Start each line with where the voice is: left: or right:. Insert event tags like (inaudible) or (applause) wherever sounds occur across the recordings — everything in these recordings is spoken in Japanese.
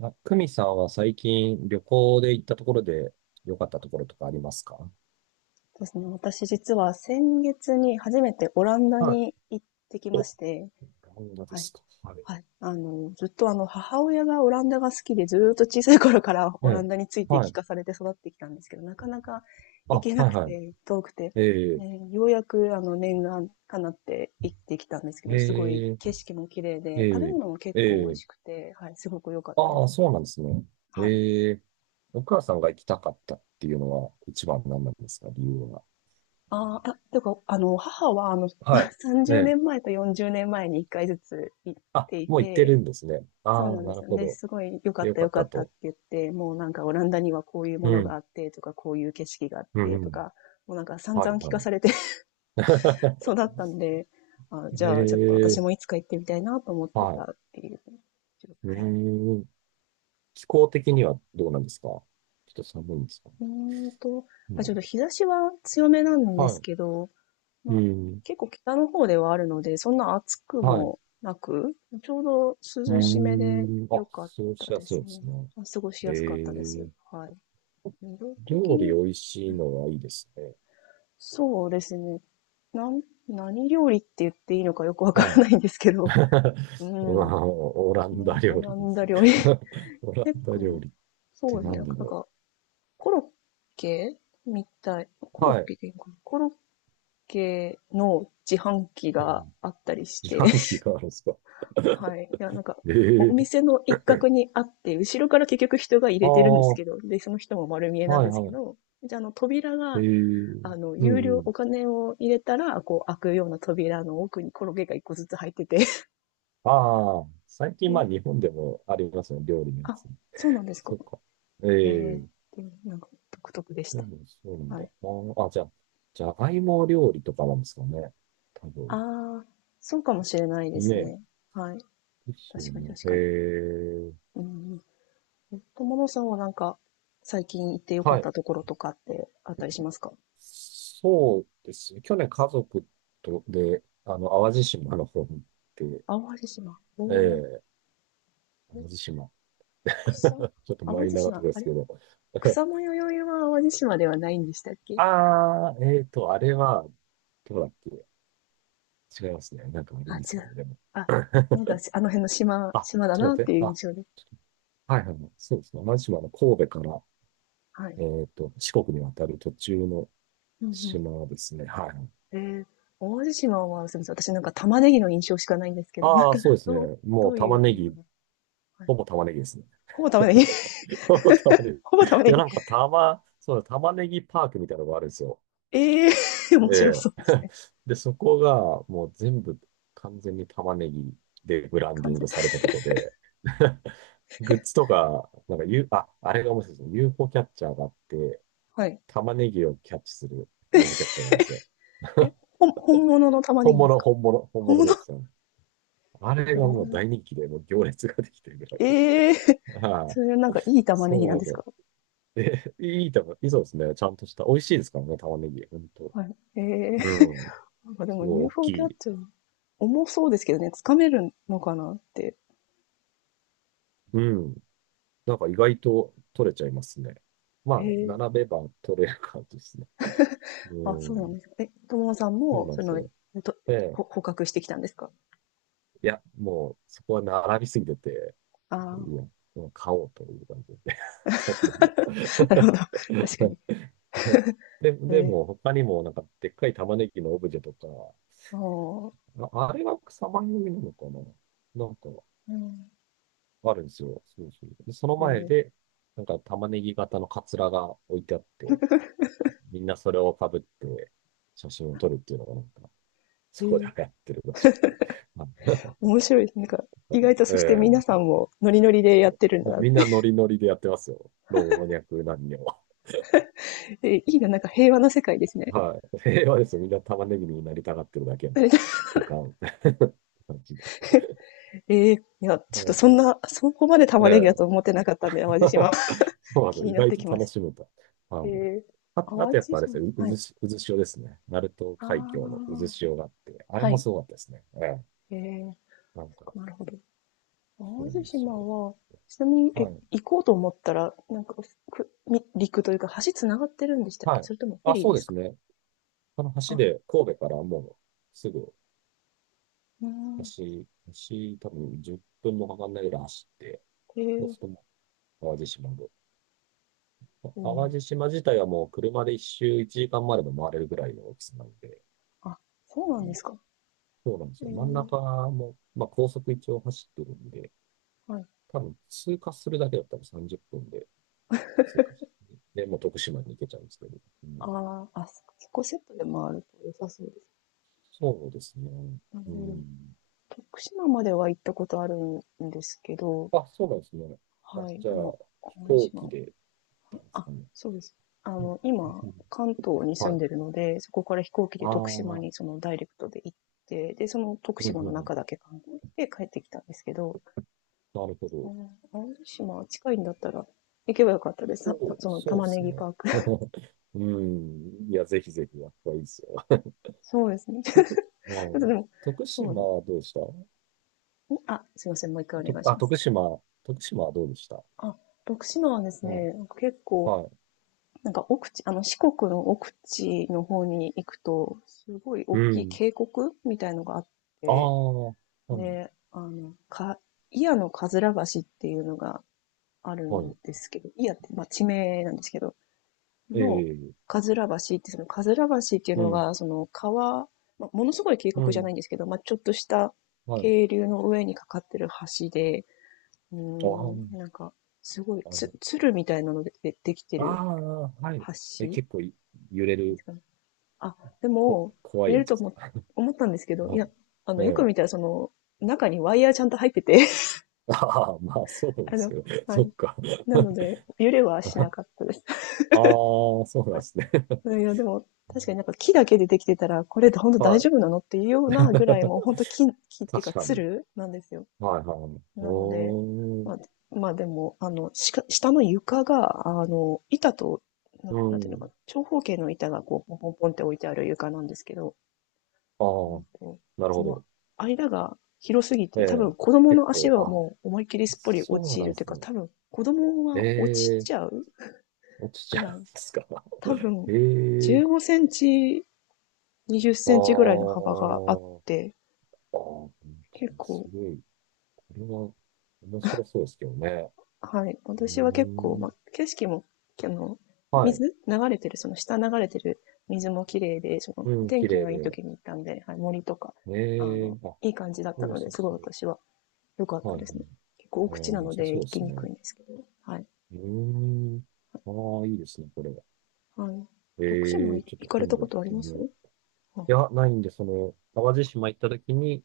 right: あ、久美さんは最近旅行で行ったところで良かったところとかありますか？
left: そうですね。私実は先月に初めてオランダ
right: はい。
left: に行ってきま
right: お、
left: して、
right: 漫画で
left: はい。
right: すか。はい。
left: はい。ずっと母親がオランダが好きで、ずーっと小さい頃から
right: え
left: オラ
right: え。
left: ンダについて
right: は
left: 聞
right: い。
left: かされて育ってきたんですけど、なかなか
right: あ、
left: 行けな
right: はい
left: く
right: はい。
left: て、遠くて、
right: ええ、
left: ね、ようやく念願かなって行ってきたんですけど、すごい
right: ええ、
left: 景色も綺麗
right: え
left: で、食べ
right: え、
left: 物も結
right: え
left: 構美味
right: え。
left: しくて、はい、すごく良かったで
right: ああ、
left: す。
right: そうなんですね。
left: はい。
right: ええ。お母さんが行きたかったっていうのは一番何なんですか、理由は。
left: ああ、いや、てか、母は、
right: はい。
left: (laughs) 30
right: え
left: 年
right: え。
left: 前と40年前に1回ずつ行っ
right: あ、
left: てい
right: もう行ってる
left: て、
right: んですね。あ
left: そうな
right: あ、
left: んで
right: なる
left: すよ
right: ほ
left: ね。
right: ど。
left: すごい良か
right: で、
left: っ
right: よ
left: た
right: か
left: 良
right: っ
left: か
right: た
left: ったって
right: と。
left: 言って、もうなんかオランダにはこういう
right: う
left: ものがあ
right: ん。
left: ってとか、こういう景色があっ
right: うん、
left: て
right: う
left: と
right: ん。
left: か、もうなんか散
right: は
left: 々
right: い、
left: 聞
right: は
left: か
right: い。
left: されて (laughs) 育
right: (laughs)
left: ったんで、あ、じ
right: え
left: ゃあちょっと私
right: え、
left: もいつか行ってみたいなと思って
right: は
left: た
right: い。
left: っていう。
right: う
left: はい。
right: ーん。気候的にはどうなんですか、ちょっと寒いんですか？
left: うーんと、
right: う
left: あ、ちょっと
right: ん。
left: 日差しは強めなんです
right: は
left: けど、
right: い。
left: ま
right: う
left: あ、
right: ん。
left: 結構北の方ではあるので、そんな暑く
right: はい。う
left: もなく、ちょうど涼しめで
right: ーん。
left: 良
right: あ、
left: かっ
right: そう、
left: た
right: しや
left: で
right: すい
left: す
right: で
left: ね。
right: すね。
left: 過ごし
right: え
left: やすかったです。
right: ー、
left: はい。色的
right: 料理
left: に、
right: 美味しいのはいいですね。
left: そうですね。なん、何料理って言っていいのかよくわか
right: はい。
left: らないんですけど、(laughs) うん、
right: (laughs) うわ、オランダ
left: オ
right: 料
left: ラ
right: 理で
left: ンダ
right: す。
left: 料理。
right: (laughs) オ
left: (laughs)
right: ラン
left: 結
right: ダ料
left: 構、
right: 理って
left: そうですね。
right: 何
left: なん
right: だろ
left: か、コロッケみたい。コ
right: う。
left: ロ
right: は
left: ッ
right: い。
left: ケでいいのかな、コロッケの自販機
right: うん、
left: があったりし
right: 自
left: て、
right: 販機があるんですか？
left: はい。いや、なんか、
right: え
left: お
right: ー、
left: 店の一角にあって、後ろから結局人が入
right: ああ、
left: れてるんです
right: は
left: けど、で、その人も丸見え
right: い
left: なんです
right: は
left: け
right: い。
left: ど、じゃあ、扉が、
right: う
left: 有
right: んう
left: 料、
right: ん。
left: お金を入れたら、こう、開くような扉の奥にコロゲが一個ずつ入ってて、(laughs)
right: ああ、最近ま
left: え、
right: あ日本でもありますね、料理のや
left: あ、
right: つ。
left: そうなんですか。
right: そっか。え
left: ええ、
right: え、
left: でもなんか、独特でし
right: で
left: た。
right: もそうなんだ。
left: はい。
right: まあ、あ、じゃあ、じゃがいも料理とかなんですかね、多分。
left: ああ、そうかもしれないで
right: ね
left: す
right: え。
left: ね。はい。
right: ですよ
left: 確かに
right: ね。
left: 確かに。
right: ええ、
left: うんうん。友野さんはなんか、最近行ってよか
right: は
left: っ
right: い。
left: たところとかってあったりしますか？
right: そうですね。去年家族とで、淡路島の方に行って、
left: 淡路島、おー、
right: ええ、淡路
left: え、
right: 島。
left: 草、
right: (laughs) ちょっと
left: 淡
right: マイ
left: 路
right: ナーなと
left: 島、
right: こで
left: あ
right: す
left: れ、
right: けど。
left: 草よ宵は淡路島ではないんでしたっ
right: (laughs)
left: け？
right: ああ、えっと、あれは、どうだっけ。違いますね。なんかあり
left: あ、
right: ま
left: 違
right: すよ
left: う。
right: ね、でも。
left: あ、なんかし、あの辺の島、
right: あ、
left: 島だ
right: ちょっ
left: なっ
right: と待っ
left: て
right: て。
left: いう
right: あ、
left: 印象で。
right: はいはいはい。そうですね。同じ島の神戸から、
left: はい。
right: えっと、四国に渡る途中の
left: うん
right: 島ですね。はい。
left: うん。淡路島は、すみません。私なんか玉ねぎの印象しかないんですけど、なん
right: ああ、
left: か、
right: そうですね。
left: どう、ど
right: もう
left: う
right: 玉
left: いう
right: ね
left: も
right: ぎ、
left: の、はい、
right: ほぼ玉ねぎですね。
left: ほぼ玉ねぎ
right: (laughs) ほぼ玉ね
left: (laughs) ほぼ
right: ぎ。い
left: 玉ね
right: や、
left: ぎ。
right: なんか玉、そうだ、玉ねぎパークみたいなのがあるんですよ。
left: ええー、(laughs) 面
right: え
left: 白
right: え。
left: そうですね。
right: (laughs) で、そこがもう全部完全に玉ねぎでブランディ
left: 完
right: ン
left: 全。
right: グされたとこで、(laughs) グッズとか、なんか U、あ、あれが面白いですね。UFO キャッチャーがあって、
left: はい。
right: 玉ねぎをキャッチする UFO キャッチャーなんですよ。
left: 本物の玉ね
right: 本
left: ぎです
right: 物、
left: か？
right: 本物、本
left: 本
right: 物
left: 物、
right: です。あれ
left: お
right: がもう
left: ー、
right: 大人気で、もう行列ができてるぐらいで。
left: ええー、
right: は
left: そ
right: い。
left: れなんかいい玉
right: そ
left: ねぎ
right: う
left: な
right: な
left: ん
right: んで
left: で
right: す
left: すか？
right: よ。え、いい玉、いい、そうですね。ちゃんとした。美味しいですからね、玉ねぎ。ほんと。
left: はい。ええー、
right: うん。
left: なんかで
right: すご
left: も
right: い大き
left: UFO キャッ
right: い。
left: チャー、重そうですけどね、掴めるのかなって。
right: うん。なんか意外と取れちゃいますね。まあ、
left: へえ。
right: 並べば取れる感じですね。
left: あ、
right: う
left: そうなん
right: ん。
left: ですか。え、友野さん
right: そう
left: も、
right: なんですよ。
left: と
right: ええ、
left: ほ捕獲してきたんですか？
right: いや、もう、そこは並びすぎてて、
left: あ
right: う
left: あ、
right: ん。もう買おうという感じで。(laughs) 取んでみよう。
left: (laughs) なるほど。(laughs) 確か
right: (laughs)
left: に。
right: で、で
left: ええ、
right: も、他にも、なんか、でっかい玉ねぎのオブジェとか、
left: ああ、
right: あ、あれは草番組なのかな、なんか、
left: うん、
right: あるんですよ。そうそう。で、その前
left: ええ
right: で、なんか、玉ねぎ型のカツラが置いてあって、みんなそれをかぶって、写真を撮るっていうのが、なんか、
left: え
right: そこで
left: ー
right: 流行ってるらしくて。
left: 面白いです。なんか、意外とそして
right: (laughs)
left: 皆
right: ええ、
left: さんもノリノリでやってるんだ
right: も
left: な
right: う
left: っ
right: みん
left: て。
right: なノリノリでやってますよ、老若男女は。
left: いいな、なんか平和な世界ですね。
right: はい。平和ですよ。みんな玉ねぎになりたがってるだけの空間。(laughs) 感じで。
left: (laughs) ええ、いや、ちょっと
right: そう
left: そ
right: そ
left: ん
right: う。
left: な、そこまで玉
right: え
left: ねぎだと
right: え。
left: 思ってなかったんで、淡路島。
right: (laughs)
left: (laughs)
right: そうなんです
left: 気
right: よ。
left: に
right: 意
left: なっ
right: 外
left: てき
right: と
left: ま
right: 楽
left: し
right: しめた。あ
left: た。え
right: の、
left: え、
right: あ、あと
left: 淡
right: やっ
left: 路
right: ぱあれで
left: 島、
right: すね、う、う
left: は
right: ず
left: い。
right: し、渦潮ですね。鳴門
left: あ
right: 海峡の
left: あ、
right: 渦潮があって、あれ
left: は
right: も
left: い。
right: すごかったですね。ええ、
left: ええ、
right: なんか、
left: なるほど。
right: そう
left: 淡
right: な
left: 路
right: んですよ。
left: 島は、ちなみに、
right: はい。
left: 行こうと思ったら、なんか、陸というか、橋繋がってるんでしたっ
right: は
left: け、
right: い。
left: それともフェ
right: あ、
left: リー
right: そう
left: で
right: で
left: す
right: す
left: か？
right: ね。この橋
left: あ、
right: で、神戸からもうすぐ、
left: うーん、
right: 橋、橋多分10分もかかんないぐらい走って、
left: え
right: そうす
left: え、
right: るともう淡路島で。
left: う
right: 淡
left: ん。
right: 路島自体はもう車で一周1時間までも回れるぐらいの大きさなので、
left: あ、そう
right: う
left: なんで
right: ん、
left: すか。
right: そうなんです
left: え
right: よ。真ん
left: え、
right: 中も、まあ、高速一応走ってるんで、
left: はい。
right: 多分通過するだけだったら30分で通過して、で、もう徳島に行けちゃうんですけど。うん、
left: ああ、あ、そこセットで回ると良さそうです。
right: そうですね。
left: なる
right: う
left: ほど。
right: ん。
left: 徳島までは行ったことあるんですけど、
right: あ、そうなんですね。あ、
left: はい。
right: じゃ
left: で
right: あ、
left: も、
right: 飛
left: 淡路
right: 行機
left: 島、
right: で行ったんです
left: あ、
right: かね。
left: そうです。あ
right: うん。
left: の、今、
right: うん、
left: 関東に住
right: は
left: んでる
right: い。
left: ので、そこから飛行機で
right: ああ、
left: 徳
right: う
left: 島
right: ん、
left: にそのダイレクトで行って、で、その徳
right: うん、
left: 島
right: う
left: の
right: ん。
left: 中だけ観光して帰ってきたんですけど、
right: なるほ
left: あ
right: ど。
left: の、青島近いんだったら行けばよかったです。さ
right: そ
left: た
right: う、
left: その
right: そう
left: 玉
right: で
left: ね
right: す
left: ぎ
right: ね。
left: パーク。(laughs)
right: (laughs) うん。いや、ぜひぜひ、やっぱいいですよ。
left: そうですね。(laughs) ちょっと
right: う
left: で
right: ん、
left: も、
right: 徳
left: そう
right: 島
left: です
right: はどうでした？
left: ね。あ、すいません。もう一回お
right: と、
left: 願いし
right: あ、
left: ます。
right: 徳島、徳島はどうでした？
left: あ、徳島はです
right: は
left: ね、なんか結
right: い。
left: 構、
right: はい。
left: なんか奥地、あの四国の奥地の方に行くと、すごい大
right: う
left: きい
right: ん。
left: 渓谷みたいのがあっ
right: あ
left: て、
right: あ、はい。
left: で、祖谷のかずら橋っていうのがある
right: は
left: ん
right: い。
left: ですけど、祖谷って、まあ、地名なんですけど、
right: え
left: の、
right: え、
left: かずら橋って、その、かずら橋っていう
right: う
left: の
right: ん。
left: が、その、川、まあ、ものすごい渓
right: う
left: 谷じゃな
right: ん。
left: いんですけど、まあ、ちょっとした
right: はい。
left: 渓流の上にかかってる橋で、うー
right: ああ、
left: ん、なんか、すごい、
right: あの、
left: 鶴みたいなのででできて
right: あ
left: る
right: あ、はい。え、
left: 橋
right: 結構い、揺れ
left: です
right: る、
left: かね。あ、で
right: こ、
left: も、
right: 怖
left: 入
right: い
left: れ
right: や
left: る
right: つ
left: と
right: ですか。
left: 思ったんですけ
right: (laughs)
left: ど、
right: は
left: いや、
right: い。
left: あ
right: え
left: の、よく
right: え。
left: 見たら、その、中にワイヤーちゃんと入ってて、
right: (laughs) ああ、まあ、そう
left: (laughs) あ
right: で
left: の、
right: すよね。(laughs)
left: は
right: そ
left: い。
right: っか。(laughs)
left: なので、揺れはしな
right: あ
left: かったです。(laughs)
right: あ、そうなん
left: は
right: ですね。(laughs)
left: い。いや、でも、確かになんか木だけでできてたら、これで本当大
right: は
left: 丈
right: い。
left: 夫なのっていうようなぐらい、もう本
right: (laughs)
left: 当木、木っていうか、
right: 確か
left: つ
right: に。
left: るなんですよ。
right: はい、はい。
left: なので、
right: おー、
left: まあ、まあでも、あの、下の床が、あの、板と、
right: う
left: なんていうのか
right: ん。
left: な、長方形の板がこう、ポンポンポンって置いてある床なんですけど、
right: あ
left: うん
right: あ、
left: と、
right: なる
left: そ
right: ほ
left: の
right: ど。
left: 間が広すぎ
right: え
left: て、多分
right: え、
left: 子供
right: 結
left: の足
right: 構、
left: は
right: あ、
left: もう思いっきりすっぽり落
right: そう
left: ち
right: なん
left: る
right: で
left: という
right: す
left: か、
right: ね。
left: 多分子供は落ち
right: ええ、
left: ちゃう
right: 落ち
left: ぐ
right: ちゃうん
left: ら
right: で
left: い、
right: すか。
left: 多
right: (laughs)
left: 分、
right: え
left: 15
right: え、
left: センチ、20セ
right: あ
left: ンチぐらいの幅があっ
right: ー、
left: て、
right: あー、本当
left: 結
right: にす
left: 構、
right: ごい。これは面白そうですけどね。
left: はい。
right: うー
left: 私は結構、
right: ん、
left: ま、景色も、あの、
right: はい。
left: 水流れてる、その下流れてる水も綺麗で、その、
right: うん、
left: 天
right: 綺
left: 気
right: 麗
left: がいい
right: で。
left: 時に行ったんで、はい、森とか、あ
right: え
left: の、
right: え、あ、こ
left: いい感じだっ
right: こ
left: た
right: 良
left: ので、
right: さ
left: すごい
right: そう。
left: 私は良かっ
right: は
left: た
right: い。う
left: ですね。
right: ん、
left: 結構
right: あ
left: 奥地な
right: ー、良
left: の
right: さ
left: で
right: そう
left: 行
right: で
left: き
right: す
left: にく
right: ね。
left: いんですけど、はい。
right: うーん、ああ、いいですね、これ。
left: はい。徳島
right: ええ、
left: 行
right: ちょっと
left: かれ
right: 今
left: た
right: 度
left: こ
right: 行っ
left: とあり
right: て
left: ま
right: み
left: す？
right: よう。いや、ないんで、その、淡路島行った時に、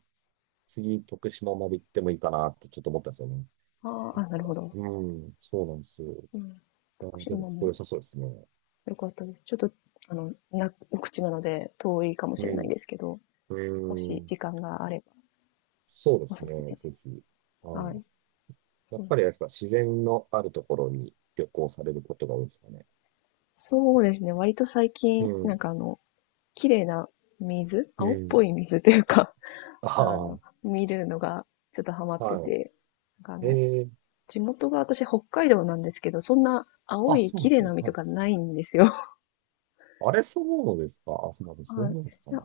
right: 次、徳島まで行ってもいいかなってちょっと思ったんですよね。
left: ああー、あ、なるほど。
right: うん、そうなんですよ。
left: う
right: い
left: ん。
right: や
left: 徳
right: でも、
left: 島
right: これ良
left: も
right: さそうですね。
left: よかったです。ちょっと、あの、お口なので遠いかもし
right: う
left: れない
right: ん、
left: ですけど、も
right: う
left: し
right: ん、
left: 時間があれば
right: そうで
left: お
right: す
left: す
right: ね、
left: すめで
right: ぜ
left: す。
right: ひ。は
left: はい。
right: い。や
left: そ
right: っ
left: うで
right: ぱり
left: す、
right: あれですか、自然のあるところに旅行されることが多いですかね。
left: そうですね。割と最
right: う
left: 近、なん
right: ん、
left: かあの、綺麗な水、
right: う
left: 青っぽ
right: ん。
left: い水というか、(laughs)
right: あ
left: あの、
right: あ、
left: 見るのがちょっとハマって
right: は
left: て、なんかあの、
right: い。ええ、
left: 地元が私北海道なんですけど、そんな青
right: あ、
left: い
right: そうなん
left: 綺
right: で
left: 麗
right: す
left: な
right: ね。
left: 海
right: は
left: と
right: い、
left: かないんですよ。
right: あれ、そうですか。あ、そうなんで
left: (laughs)
right: す。そう
left: はい。
right: なんですか
left: いや、
right: ね。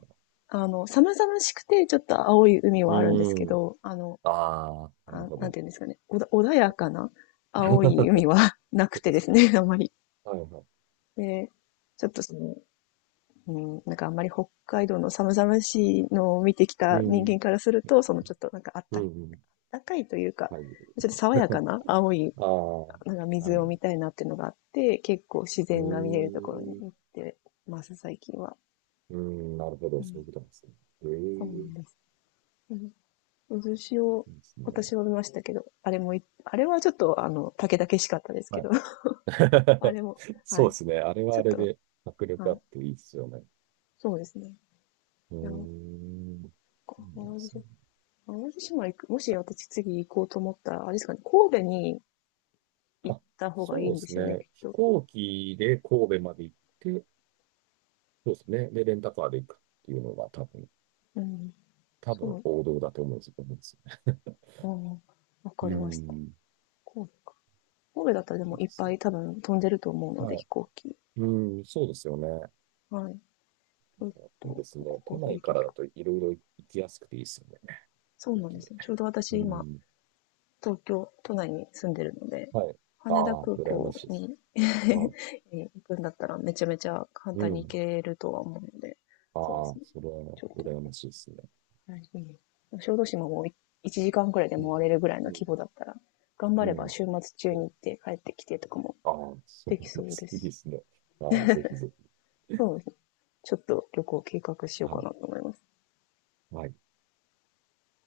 left: あの、寒々しくてちょっと青い海はあるんですけ
right: うん。
left: ど、あの、
right: ああ、なる
left: あ、
right: ほ
left: なん
right: ど。
left: ていうんですかね、穏やかな
right: (laughs) そっ
left: 青
right: か、
left: い海は (laughs) なく
right: そっか、
left: てで
right: そっ
left: すね、(laughs)
right: か。
left: あんまり。
right: はいはい。
left: で、ちょっとその、うん、なんかあんまり北海道の寒々しいのを見てき
right: う
left: た人
right: ん。
left: 間からすると、そのちょっとなんかあっ
right: うん、
left: た、
right: うん。
left: かいというか、
right: はい。
left: ちょっと爽やか
right: (laughs)
left: な青い、
right: ああ、
left: なんか
right: は
left: 水を見
right: い。
left: たいなっていうのがあって、結構自
right: うー
left: 然が見えるところに
right: ん、う
left: 行ってます、最近は。
right: ーん、なるほど、
left: う
right: そうい
left: ん、
right: うことなんですね。え
left: そうな
right: え、
left: んです。うん、渦潮、
right: いいです
left: 私
right: ね。
left: は見ましたけど、あれもい、あれはちょっと、あの、竹々しかったですけ
right: は
left: ど、
right: い。
left: (laughs) あれも、
right: (laughs)
left: は
right: そう
left: い。
right: ですね。あれは
left: ちょ
right: あ
left: っ
right: れ
left: と、
right: で迫力
left: は
right: あ
left: い、
right: っていいですよね。
left: そうですね。
right: うー
left: いや、なんか
right: ん、そうなん
left: 淡
right: で
left: 路
right: すね。
left: 島、淡路島行く、もし私次行こうと思ったら、あれですかね、神戸に行っ
right: あ、
left: た方がい
right: そう
left: い
right: で
left: んで
right: す
left: すよね、き
right: ね。
left: っ
right: 飛
left: と。
right: 行機で神戸まで行って、そうですね。で、レンタカーで行くっていうのが多分、
left: うん。
right: 多分
left: そう、
right: 王道だと思うんですよね。
left: うん、わ
right: (laughs) う
left: か
right: ー
left: りました。
right: ん、
left: 神戸か。神戸だったらで
right: いい
left: も
right: で
left: いっ
right: す
left: ぱ
right: ね。
left: い多分飛んでると思うの
right: は
left: で、
right: い。
left: 飛行機。
right: うーん、そうですよね。
left: はい。ちょっ
right: いいで
left: と、
right: すね。都
left: 神戸
right: 内
left: 行
right: か
left: き
right: らだ
left: か。
right: といろいろ行きやすくていいですよね。
left: そう
right: 飛行
left: なん
right: 機
left: です
right: で、
left: ね。ちょうど
right: う
left: 私今、
right: ん。
left: 東京都内に住んでるので、
right: はい。あ
left: 羽田
right: あ、
left: 空
right: 羨ま
left: 港
right: しいです。
left: に (laughs)
right: は
left: 行くんだったらめちゃめちゃ簡
right: い。う
left: 単に行
right: ん。
left: けるとは思うので、
right: あ
left: そうです
right: あ、
left: ね。
right: それは
left: ちょっ
right: 羨
left: と、
right: ましいですね。
left: はい、小豆島も1時間くらいで
right: うん。
left: 回れるぐらいの
right: う
left: 規
right: ん。
left: 模だったら、頑張
right: う
left: れば
right: ん。
left: 週末中に
right: ね、
left: 行って帰ってきてとかも
right: ああ、そう
left: でき
right: な
left: そ
right: んで
left: うで
right: す。いいで
left: す。
right: すね。ああ、ぜひぜひ。
left: そうですね。ちょっと旅行計画しよう
right: は
left: か
right: い。
left: なと思います。
right: はい。